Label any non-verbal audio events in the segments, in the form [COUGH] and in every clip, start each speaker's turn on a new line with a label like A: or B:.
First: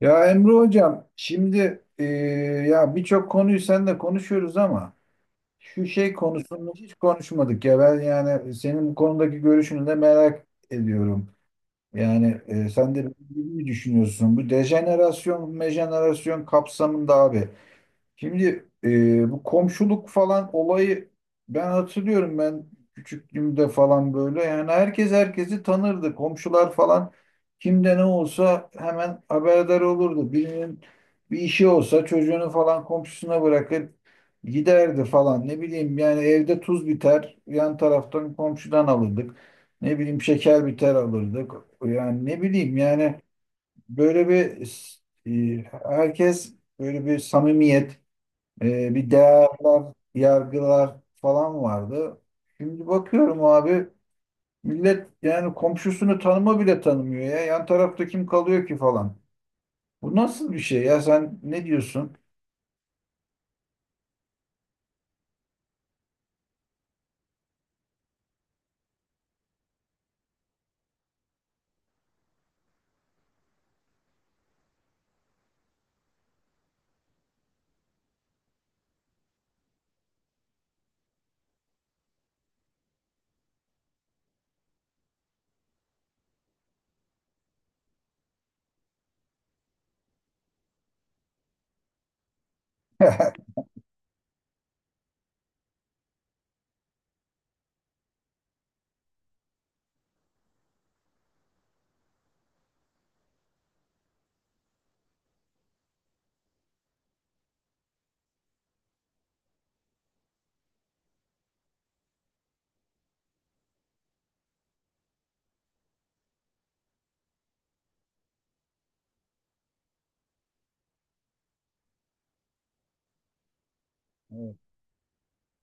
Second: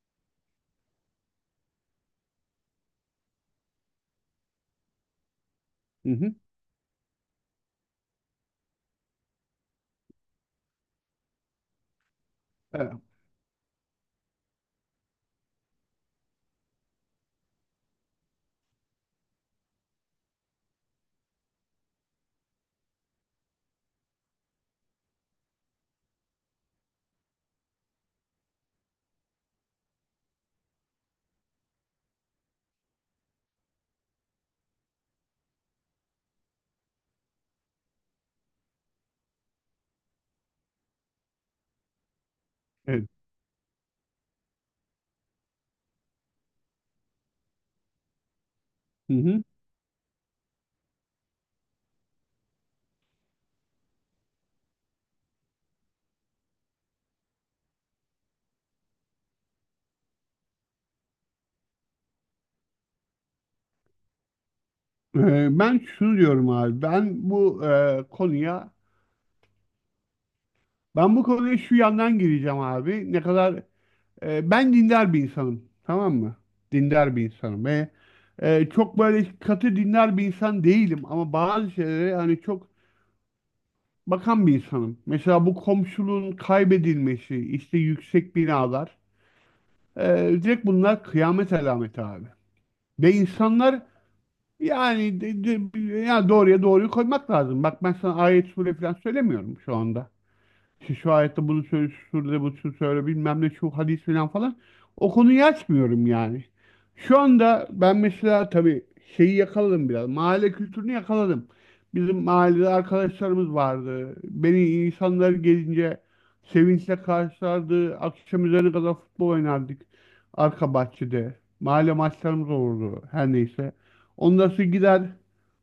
A: Ya Emre Hocam, şimdi ya birçok konuyu seninle konuşuyoruz ama şu şey
B: Hı hı.
A: konusunu hiç konuşmadık ya ben, yani senin bu konudaki görüşünü de merak ediyorum. Yani
B: Evet.
A: sen de benim gibi mi düşünüyorsun? Bu dejenerasyon, mejenerasyon kapsamında abi. Şimdi bu komşuluk falan olayı, ben hatırlıyorum, ben küçüklüğümde falan böyle, yani herkes herkesi tanırdı. Komşular falan, kimde ne olsa hemen haberdar olurdu. Birinin bir işi olsa çocuğunu falan komşusuna bırakır giderdi falan. Ne bileyim yani, evde tuz biter yan taraftan komşudan alırdık. Ne bileyim, şeker biter alırdık. Yani ne bileyim
B: Evet.
A: yani, böyle bir e, herkes böyle bir samimiyet, bir
B: Hı hı.
A: değerler, yargılar falan vardı. Şimdi bakıyorum abi, millet yani komşusunu tanıma bile tanımıyor ya. Yan tarafta kim kalıyor ki falan. Bu nasıl bir şey ya, sen ne diyorsun?
B: Ben şunu diyorum abi. Ben bu konuya şu yandan gireceğim abi. Ne kadar ben dindar bir insanım. Tamam mı? Dindar bir insanım ve çok böyle katı dindar bir insan değilim ama bazı şeylere hani çok bakan bir insanım. Mesela bu komşuluğun kaybedilmesi, işte yüksek binalar. Direkt bunlar kıyamet alameti abi. Ve
A: [LAUGHS]
B: insanlar. Yani ya doğruya doğruyu koymak lazım. Bak ben sana ayet sure falan söylemiyorum şu anda. İşte şu ayette bunu söyle, şurada bunu söyle bilmem ne şu hadis falan falan. O konuyu açmıyorum yani. Şu anda ben mesela tabii şeyi yakaladım biraz. Mahalle kültürünü yakaladım. Bizim mahallede arkadaşlarımız vardı. Beni insanlar gelince sevinçle karşılardı. Akşam üzeri kadar futbol oynardık. Arka bahçede. Mahalle maçlarımız olurdu. Her neyse. Ondan
A: Evet.
B: sonra gider,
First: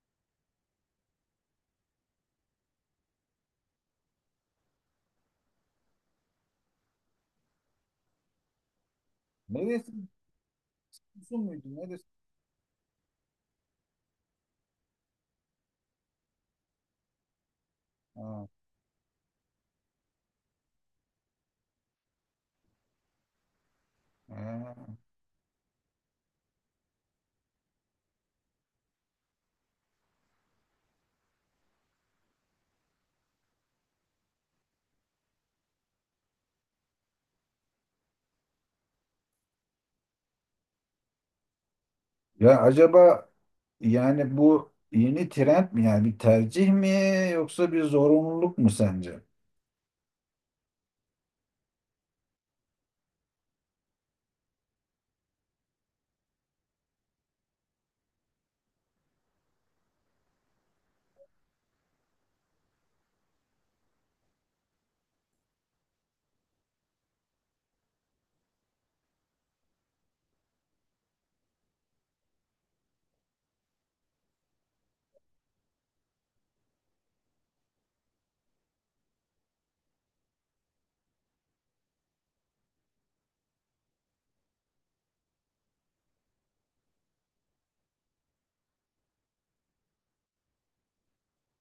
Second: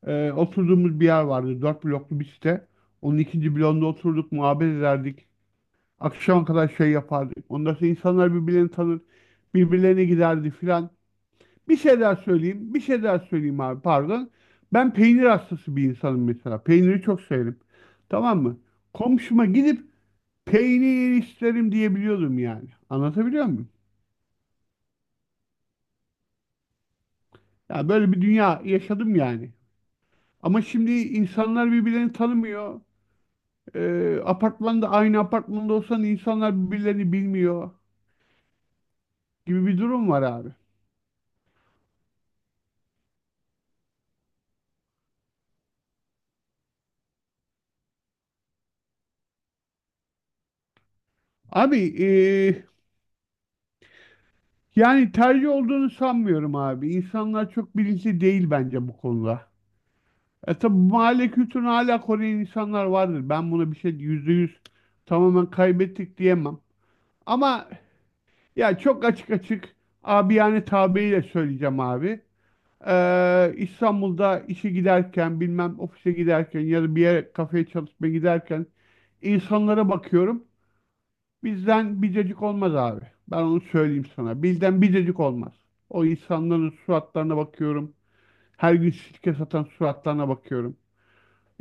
B: oturduğumuz bir yer vardı. Dört bloklu bir site. Onun ikinci bloğunda oturduk, muhabbet ederdik. Akşama kadar şey yapardık. Ondan sonra insanlar birbirlerini tanır,
A: Neresi?
B: birbirlerine giderdi filan.
A: Giresun muydu?
B: Bir şey
A: Neresi?
B: daha söyleyeyim, bir şey daha söyleyeyim abi pardon. Ben peynir hastası bir insanım mesela. Peyniri çok severim. Tamam
A: Ha,
B: mı? Komşuma gidip peynir isterim diyebiliyordum yani. Anlatabiliyor muyum?
A: ha.
B: Ya böyle bir dünya yaşadım yani. Ama şimdi insanlar birbirlerini tanımıyor. Apartmanda, aynı apartmanda olsan insanlar birbirlerini bilmiyor gibi bir durum var abi.
A: Ya acaba, yani bu yeni trend mi, yani bir tercih mi yoksa bir zorunluluk mu sence?
B: Abi, yani tercih olduğunu sanmıyorum abi. İnsanlar çok bilinçli değil bence bu konuda. E tabi bu mahalle kültürünü hala koruyan insanlar vardır. Ben buna bir şey yüzde yüz tamamen kaybettik diyemem. Ama ya çok açık açık abi yani tabiriyle söyleyeceğim abi. İstanbul'da işe giderken bilmem ofise giderken ya da bir yere kafeye çalışmaya giderken insanlara bakıyorum. Bizden bir dedik olmaz abi. Ben onu söyleyeyim sana. Bizden bir dedik olmaz. O insanların suratlarına bakıyorum. Her gün sirke satan suratlarına bakıyorum.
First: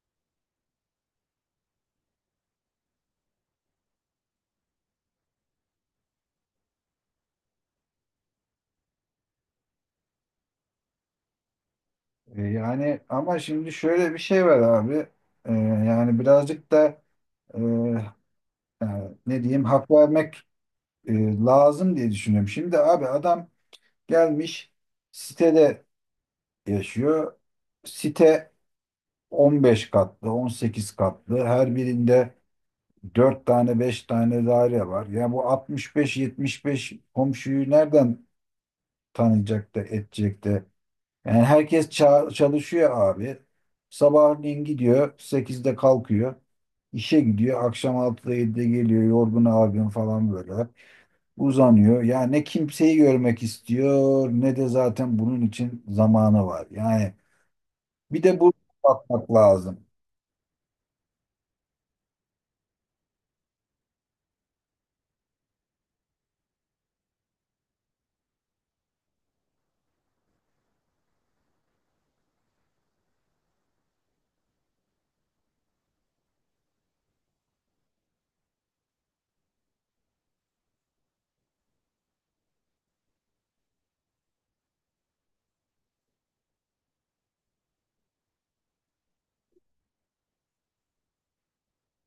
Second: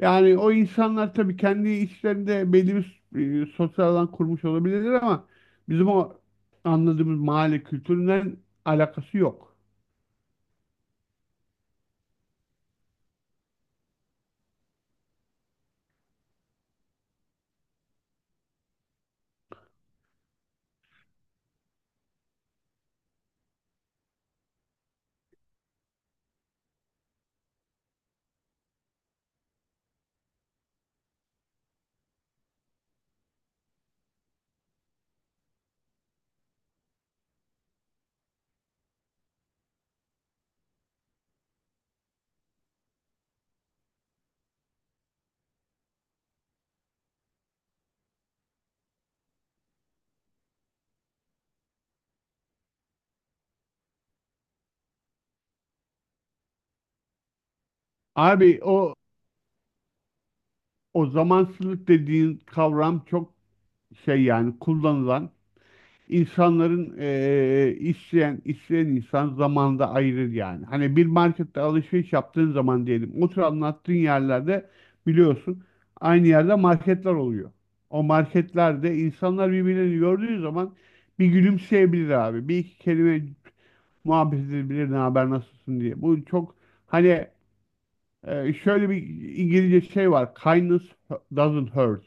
B: Yani o insanlar tabii kendi içlerinde belli bir sosyal alan kurmuş olabilirler ama bizim o anladığımız mahalle kültüründen alakası yok.
A: Yani ama şimdi şöyle bir şey var abi. Yani birazcık da e, yani ne diyeyim, hak vermek e, lazım diye düşünüyorum. Şimdi abi, adam gelmiş sitede yaşıyor. Site 15 katlı, 18 katlı. Her birinde 4 tane, 5 tane daire var. Yani bu 65 beş komşuyu nereden tanıyacak da edecek de? Yani herkes çalışıyor abi. Sabahleyin gidiyor, sekizde kalkıyor. İşe gidiyor, akşam 6'da, 7'de geliyor, yorgun argın falan böyle uzanıyor. Ya ne kimseyi görmek istiyor, ne de zaten bunun için zamanı var. Yani bir de
B: Abi
A: bu
B: o
A: bakmak lazım.
B: o zamansızlık dediğin kavram çok şey yani kullanılan. İnsanların isteyen insan zamanda ayırır yani. Hani bir markette alışveriş yaptığın zaman diyelim otur anlattığın yerlerde biliyorsun aynı yerde marketler oluyor. O marketlerde insanlar birbirini gördüğü zaman bir gülümseyebilir abi. Bir iki kelime muhabbet edebilir ne haber nasılsın diye. Bu çok hani şöyle bir İngilizce şey var. Kindness doesn't hurt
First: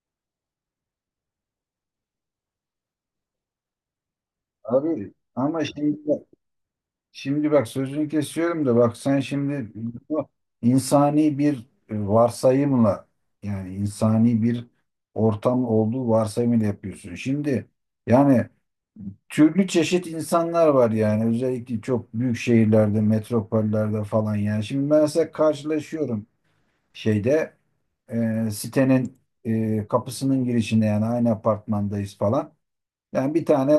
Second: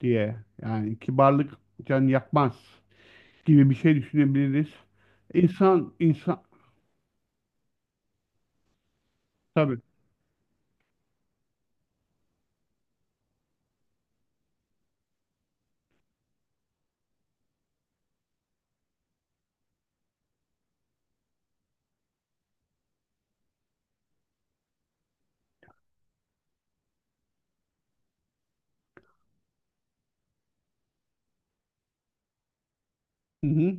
B: diye. Yani kibarlık can yakmaz gibi bir şey düşünebiliriz.
A: Abi ama
B: İnsan,
A: şimdi
B: insan
A: şimdi bak, sözünü kesiyorum da, bak sen şimdi
B: tabii.
A: bu insani bir varsayımla, yani insani bir ortam olduğu varsayımıyla yapıyorsun. Şimdi yani türlü çeşit insanlar var, yani özellikle çok büyük şehirlerde, metropollerde falan. Yani şimdi ben mesela karşılaşıyorum şeyde, sitenin kapısının girişinde, yani aynı apartmandayız falan. Yani bir
B: Hı hı,
A: tane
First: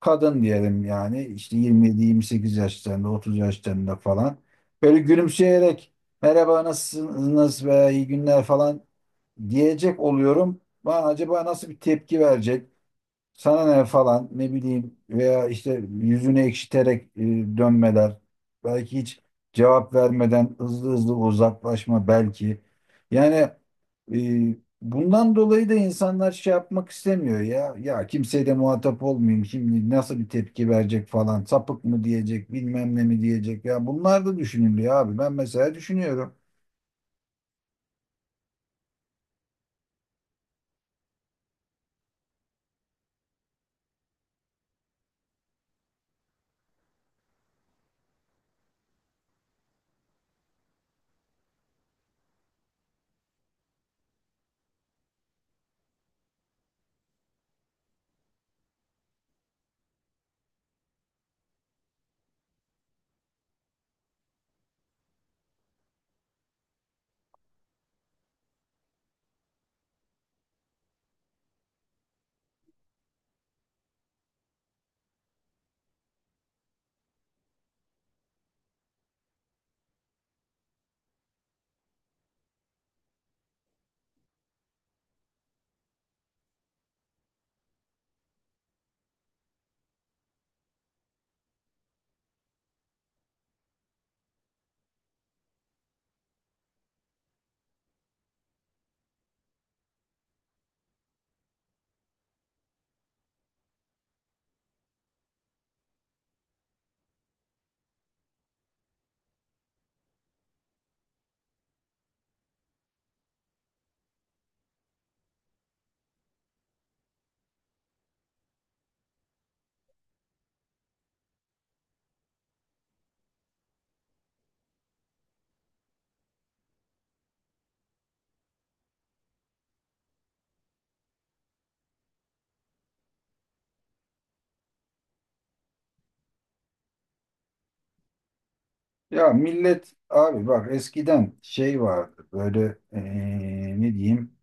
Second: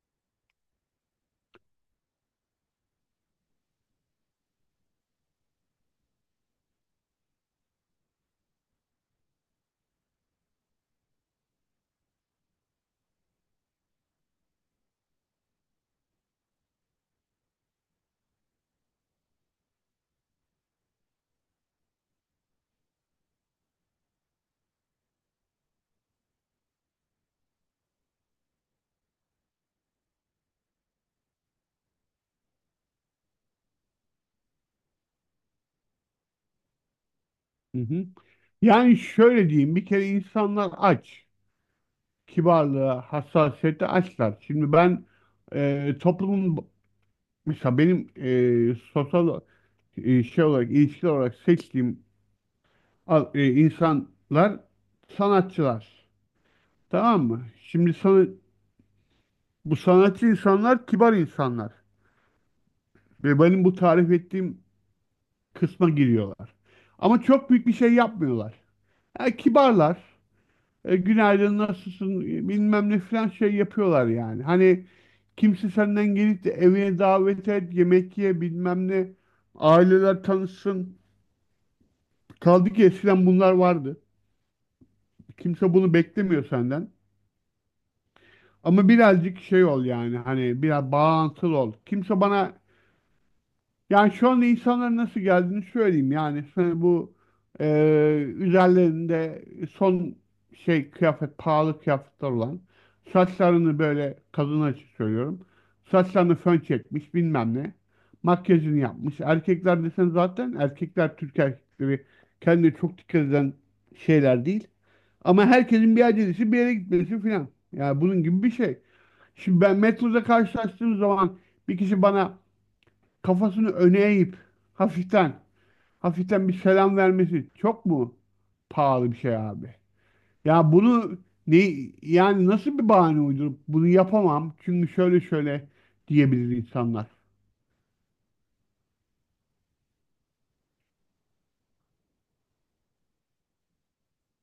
A: kadın diyelim, yani işte 27-28 yaşlarında, 30 yaşlarında falan. Böyle gülümseyerek merhaba nasılsınız veya iyi günler falan diyecek oluyorum. Ben, acaba nasıl bir tepki verecek? Sana ne falan, ne bileyim, veya işte yüzünü ekşiterek dönmeler. Belki hiç cevap vermeden hızlı hızlı uzaklaşma belki. Yani e, bundan dolayı da insanlar şey yapmak istemiyor ya. Ya kimseye de muhatap olmayayım, şimdi nasıl bir tepki verecek falan. Sapık mı diyecek, bilmem ne mi diyecek. Ya bunlar da düşünülüyor abi. Ben mesela düşünüyorum.
B: hı hı. Yani şöyle diyeyim, bir kere insanlar aç. Kibarlığa, hassasiyete açlar. Şimdi ben toplumun, mesela benim sosyal, şey olarak, ilişki olarak seçtiğim insanlar sanatçılar. Tamam mı? Şimdi sana, bu sanatçı insanlar kibar insanlar. Ve benim bu tarif ettiğim kısma giriyorlar. Ama çok büyük bir şey yapmıyorlar. Kibarlar. Günaydın nasılsın bilmem ne falan şey yapıyorlar yani. Hani kimse senden gelip de evine davet et, yemek ye bilmem ne. Aileler tanışsın. Kaldı ki eskiden bunlar vardı. Kimse bunu beklemiyor senden. Ama birazcık şey ol yani hani biraz bağlantılı ol. Kimse bana. Yani şu anda insanların nasıl geldiğini söyleyeyim. Yani sana bu e, üzerlerinde son şey kıyafet, pahalı kıyafetler olan saçlarını böyle kadın açık söylüyorum. Saçlarını fön çekmiş bilmem ne. Makyajını yapmış. Erkekler desen zaten erkekler Türk erkekleri kendine çok dikkat eden şeyler değil. Ama herkesin bir acelesi bir yere gitmesi filan. Yani bunun gibi bir şey. Şimdi ben metroda karşılaştığım zaman bir kişi bana kafasını öne eğip hafiften hafiften bir selam vermesi çok mu pahalı bir şey abi? Ya bunu ne yani nasıl bir bahane uydurup bunu yapamam çünkü şöyle şöyle diyebilir insanlar.
A: Ya millet abi bak, eskiden şey vardı böyle, ne diyeyim,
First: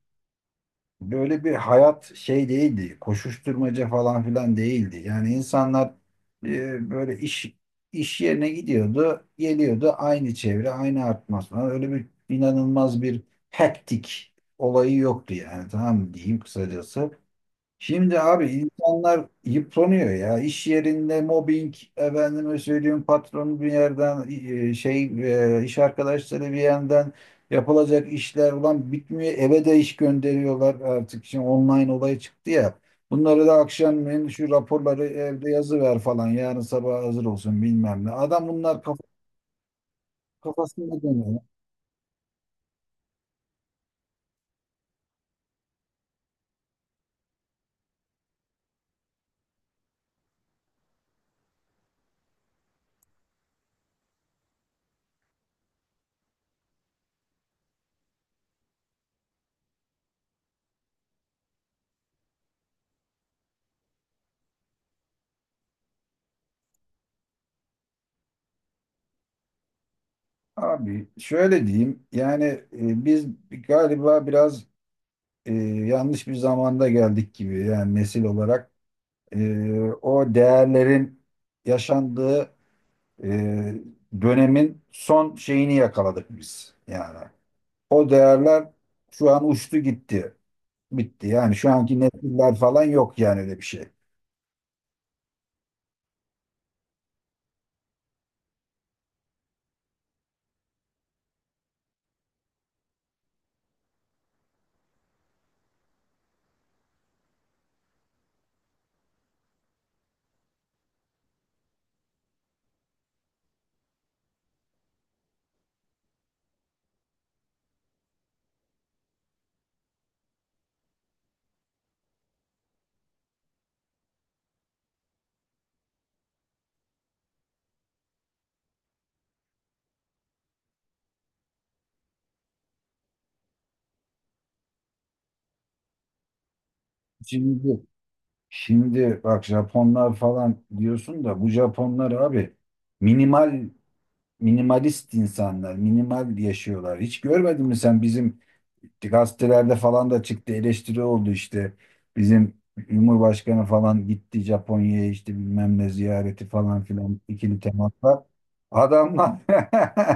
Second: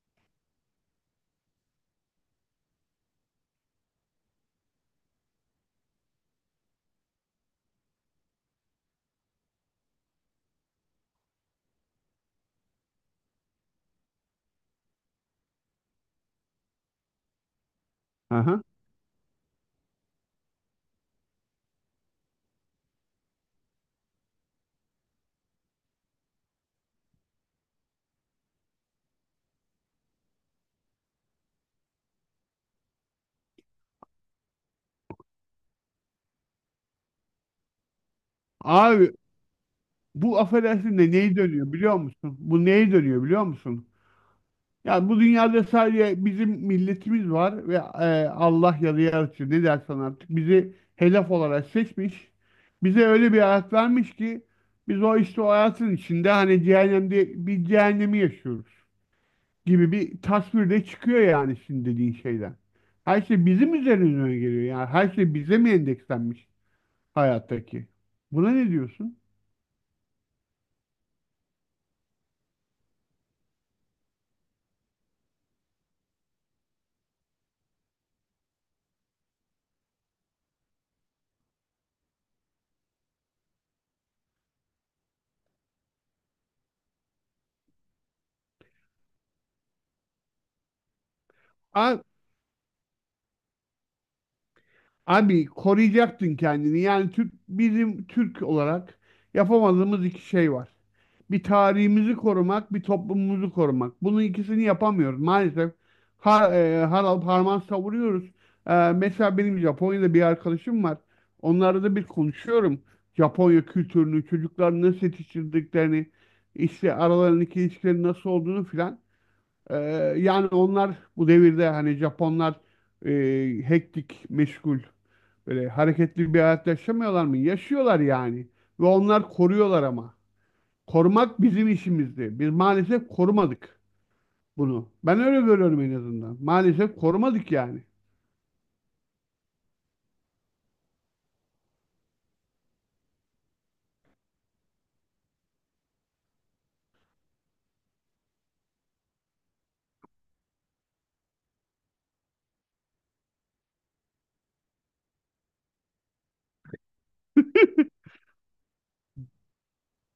A: böyle bir hayat şey değildi. Koşuşturmaca falan filan değildi. Yani insanlar böyle iş yerine gidiyordu, geliyordu, aynı çevre, aynı atmosfer. Öyle bir inanılmaz bir hektik olayı yoktu, yani tamam mı, diyeyim kısacası. Şimdi abi,
B: Aha.
A: insanlar yıpranıyor ya. İş yerinde mobbing, efendime söyleyeyim patron bir yerden e, şey iş arkadaşları bir yerden, yapılacak işler ulan bitmiyor. Eve de iş gönderiyorlar artık. Şimdi online olay çıktı ya. Bunları da akşamleyin, şu raporları evde yazı ver falan, yarın sabah hazır olsun bilmem ne. Adam, bunlar
B: Abi bu affedersin
A: kafasında
B: de neyi
A: dönüyor.
B: dönüyor biliyor musun? Bu neyi dönüyor biliyor musun? Yani bu dünyada sadece bizim milletimiz var ve Allah ya da yaratıcı ne dersen artık bizi helaf olarak seçmiş. Bize öyle bir hayat vermiş ki biz o işte o hayatın içinde hani cehennemde bir cehennemi yaşıyoruz gibi bir tasvir de çıkıyor yani şimdi dediğin şeyden. Her şey bizim üzerimize geliyor yani her şey bize mi endekslenmiş hayattaki? Buna ne diyorsun?
A: Abi şöyle diyeyim yani, biz galiba biraz e, yanlış bir zamanda geldik gibi, yani nesil olarak e, o değerlerin yaşandığı e, dönemin son şeyini yakaladık biz yani. O değerler şu an uçtu gitti. Bitti. Yani şu anki
B: Abi
A: nesiller falan yok yani, öyle bir şey.
B: Abi, koruyacaktın kendini. Yani Türk, bizim Türk olarak yapamadığımız iki şey var. Bir tarihimizi korumak, bir toplumumuzu korumak. Bunun ikisini yapamıyoruz maalesef. Harap harman savuruyoruz. Mesela benim Japonya'da bir arkadaşım var. Onlarla da bir konuşuyorum. Japonya kültürünü, çocukların nasıl yetiştirdiklerini, işte aralarındaki ilişkilerin nasıl olduğunu filan. E, Yani onlar bu devirde hani Japonlar e, hektik, meşgul. Böyle hareketli bir hayat yaşamıyorlar mı? Yaşıyorlar yani. Ve onlar koruyorlar ama. Korumak bizim işimizdi. Biz maalesef korumadık bunu. Ben öyle görüyorum en azından. Maalesef korumadık
A: Şimdi
B: yani.
A: şimdi bak, Japonlar falan diyorsun da, bu Japonlar abi minimal minimalist insanlar, minimal yaşıyorlar. Hiç görmedin mi sen, bizim gazetelerde falan da çıktı, eleştiri oldu işte. Bizim Cumhurbaşkanı falan gitti Japonya'ya, işte bilmem ne ziyareti falan filan, ikili
B: [LAUGHS]
A: temaslar. Adamlar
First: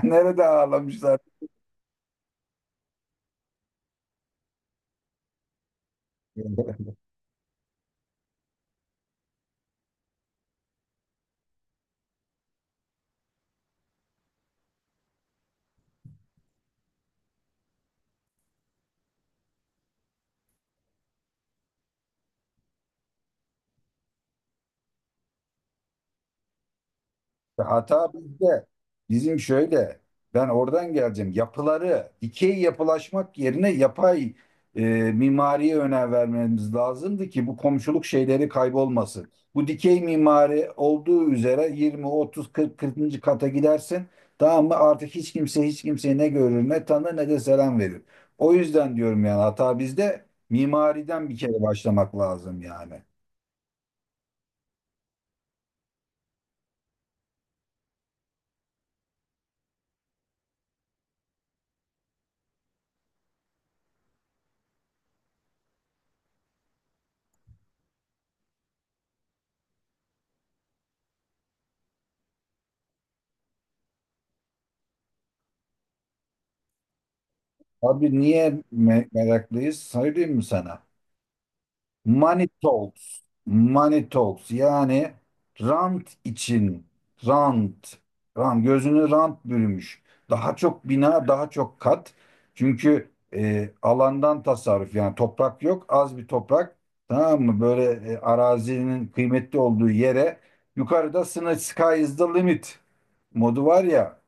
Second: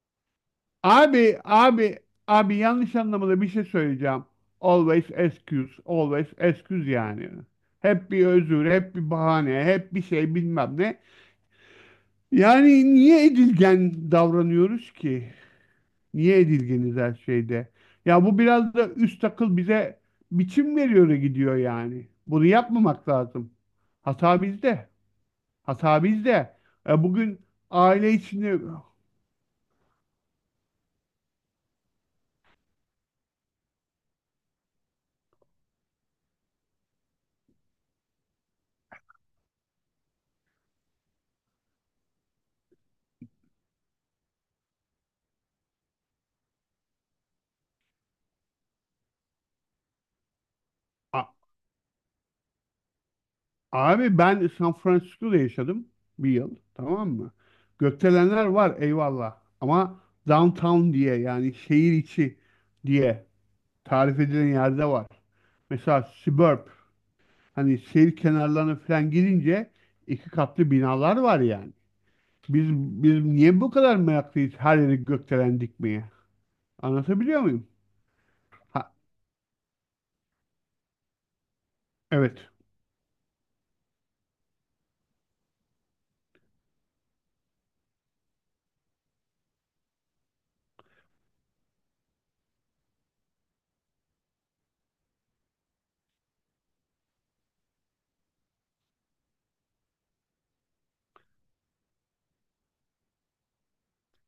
A: [LAUGHS] nerede ağlamışlar?
B: Abi, abi, abi, yanlış anlamada bir şey söyleyeceğim. Always excuse yani. Hep bir özür, hep bir bahane, hep bir şey bilmem ne. Yani niye edilgen davranıyoruz ki? Niye edilgeniz her şeyde? Ya bu biraz da üst akıl bize biçim veriyor gidiyor yani. Bunu yapmamak lazım. Hata bizde. Hata bizde. Bugün
A: İşte
B: aile
A: hata
B: içinde...
A: bizde. Bizim şöyle, ben oradan geleceğim. Yapıları, dikey yapılaşmak yerine yapay e, mimariye önem vermemiz lazımdı ki bu komşuluk şeyleri kaybolmasın. Bu dikey mimari olduğu üzere 20, 30, 40, 40. kata gidersin. Tamam mı? Artık hiç kimse hiç kimseyi ne görür, ne tanır, ne de selam verir. O yüzden diyorum yani, hata bizde. Mimariden
B: A-
A: bir kere başlamak lazım yani.
B: Abi ben San Francisco'da yaşadım bir yıl. Tamam mı? Gökdelenler var eyvallah. Ama downtown diye yani şehir içi diye tarif edilen yerde var. Mesela suburb. Hani şehir kenarlarına falan girince iki katlı binalar var yani. Biz niye bu kadar meraklıyız her yeri gökdelen dikmeye? Anlatabiliyor muyum?
A: Abi niye
B: Ha,
A: meraklıyız? Söyleyeyim mi sana?
B: evet.
A: Money talks. Money talks. Yani rant için, rant. Ram gözünü rant bürümüş. Daha çok bina, daha çok kat. Çünkü alandan tasarruf, yani toprak yok, az bir toprak. Tamam mı? Böyle arazinin kıymetli olduğu yere, yukarıda sınır, sky is the limit modu var ya.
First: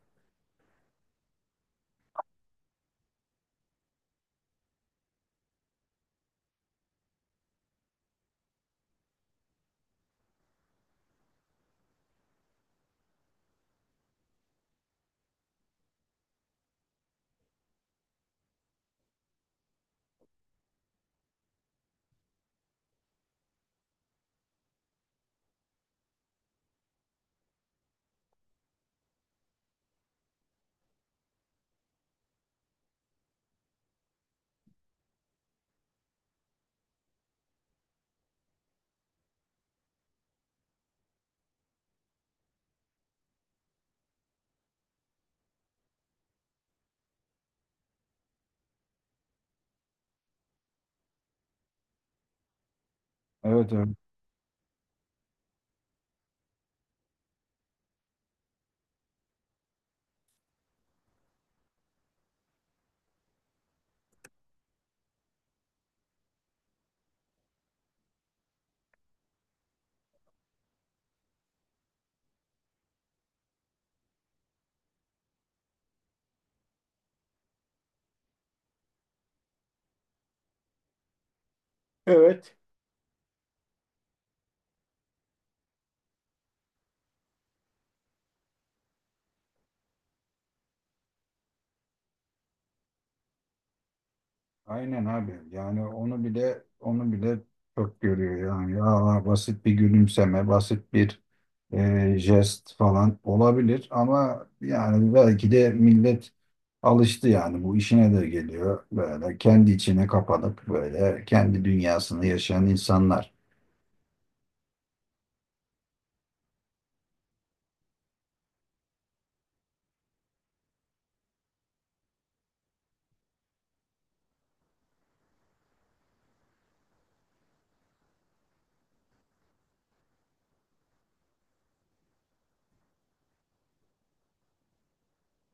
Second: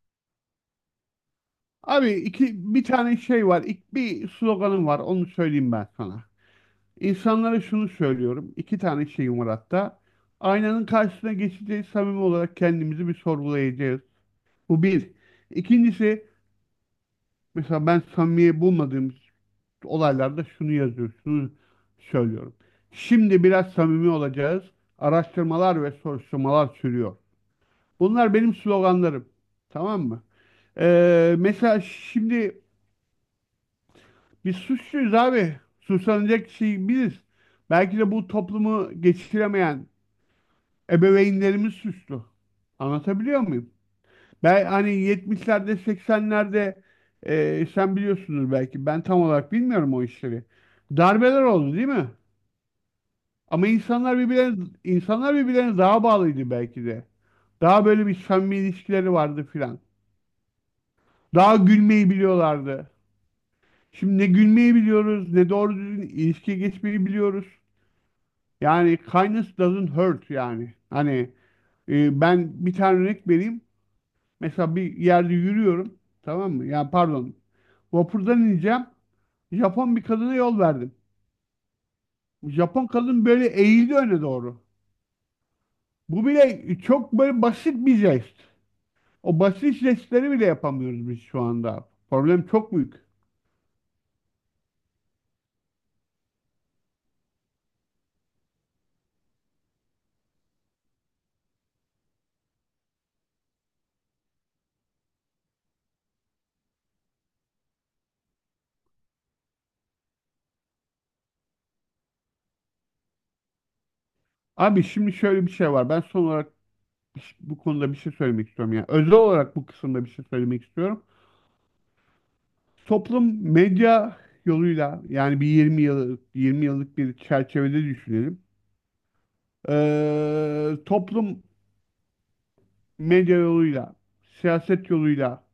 B: Abi iki bir tane şey var. İlk bir sloganım var. Onu söyleyeyim ben sana. İnsanlara şunu söylüyorum. İki tane şeyim var hatta. Aynanın karşısına geçeceğiz. Samimi olarak kendimizi bir sorgulayacağız. Bu bir. İkincisi mesela ben samimiye bulmadığım olaylarda şunu yazıyor, şunu söylüyorum. Şimdi biraz samimi olacağız. Araştırmalar ve soruşturmalar sürüyor. Bunlar benim sloganlarım. Tamam mı? Mesela şimdi biz suçluyuz abi. Suçlanacak şey biziz. Belki de bu toplumu geçiremeyen ebeveynlerimiz suçlu. Anlatabiliyor muyum? Ben hani 70'lerde 80'lerde sen biliyorsunuz belki ben tam olarak bilmiyorum o işleri. Darbeler oldu değil mi? Ama
A: Evet, evet.
B: insanlar birbirlerine daha bağlıydı belki de. Daha böyle bir samimi ilişkileri vardı filan. Daha gülmeyi biliyorlardı. Şimdi ne gülmeyi biliyoruz, ne doğru düzgün ilişkiye geçmeyi biliyoruz. Yani kindness doesn't hurt yani. Hani ben bir tane örnek vereyim. Mesela bir yerde yürüyorum. Tamam mı? Yani pardon. Vapurdan ineceğim. Japon bir kadına yol verdim.
A: Evet.
B: Japon kadın böyle eğildi öne doğru. Bu bile çok böyle basit bir jest. O basit jestleri bile yapamıyoruz biz şu anda. Problem çok büyük.
A: Aynen abi. Yani onu bile, onu bile çok görüyor yani. Ya basit bir gülümseme, basit bir jest falan olabilir ama, yani belki de millet alıştı yani, bu işine de geliyor. Böyle kendi içine kapanıp böyle kendi dünyasını yaşayan insanlar.
B: Abi şimdi şöyle bir şey var. Ben son olarak bu konuda bir şey söylemek istiyorum. Yani özel olarak bu kısımda bir şey söylemek istiyorum. Toplum medya yoluyla yani bir 20 yıllık bir çerçevede düşünelim. Toplum medya yoluyla, siyaset yoluyla,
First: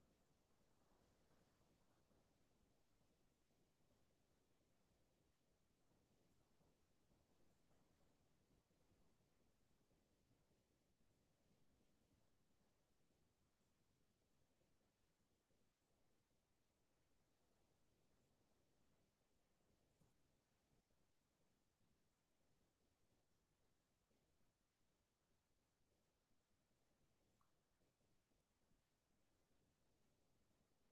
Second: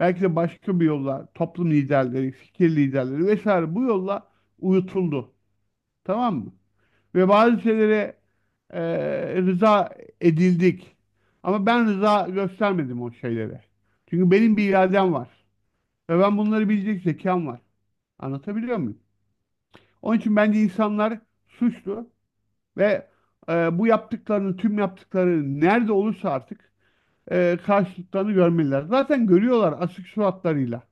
B: belki de başka bir yolla toplum liderleri, fikir liderleri vesaire bu yolla uyutuldu. Tamam mı? Ve bazı şeylere e, rıza edildik. Ama ben rıza göstermedim o şeylere. Çünkü benim bir iradem var. Ve ben bunları bilecek zekam var. Anlatabiliyor muyum? Onun için bence insanlar suçlu ve bu yaptıklarının, tüm yaptıkları nerede olursa artık karşılıklarını görmeliler. Zaten görüyorlar asık suratlarıyla,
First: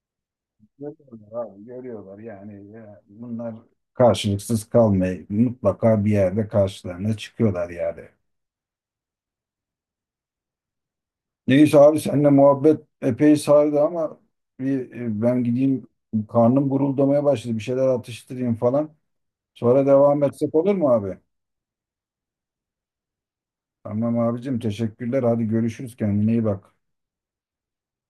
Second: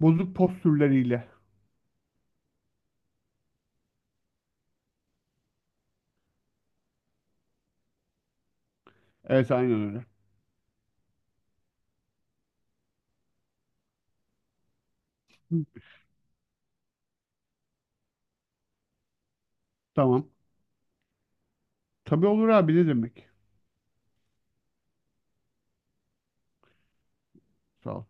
B: bozuk postürleriyle.
A: Görüyorlar abi, görüyorlar yani. Ya bunlar karşılıksız kalmayı, mutlaka bir yerde karşılarına çıkıyorlar yani.
B: Evet aynen öyle.
A: Neyse abi, seninle muhabbet epey sardı ama bir, ben
B: Hı,
A: gideyim, karnım guruldamaya başladı. Bir şeyler atıştırayım falan. Sonra devam
B: Tamam.
A: etsek olur mu abi?
B: Tabii olur abi ne demek.
A: Tamam abicim, teşekkürler. Hadi görüşürüz. Kendine iyi bak.
B: Sağ ol.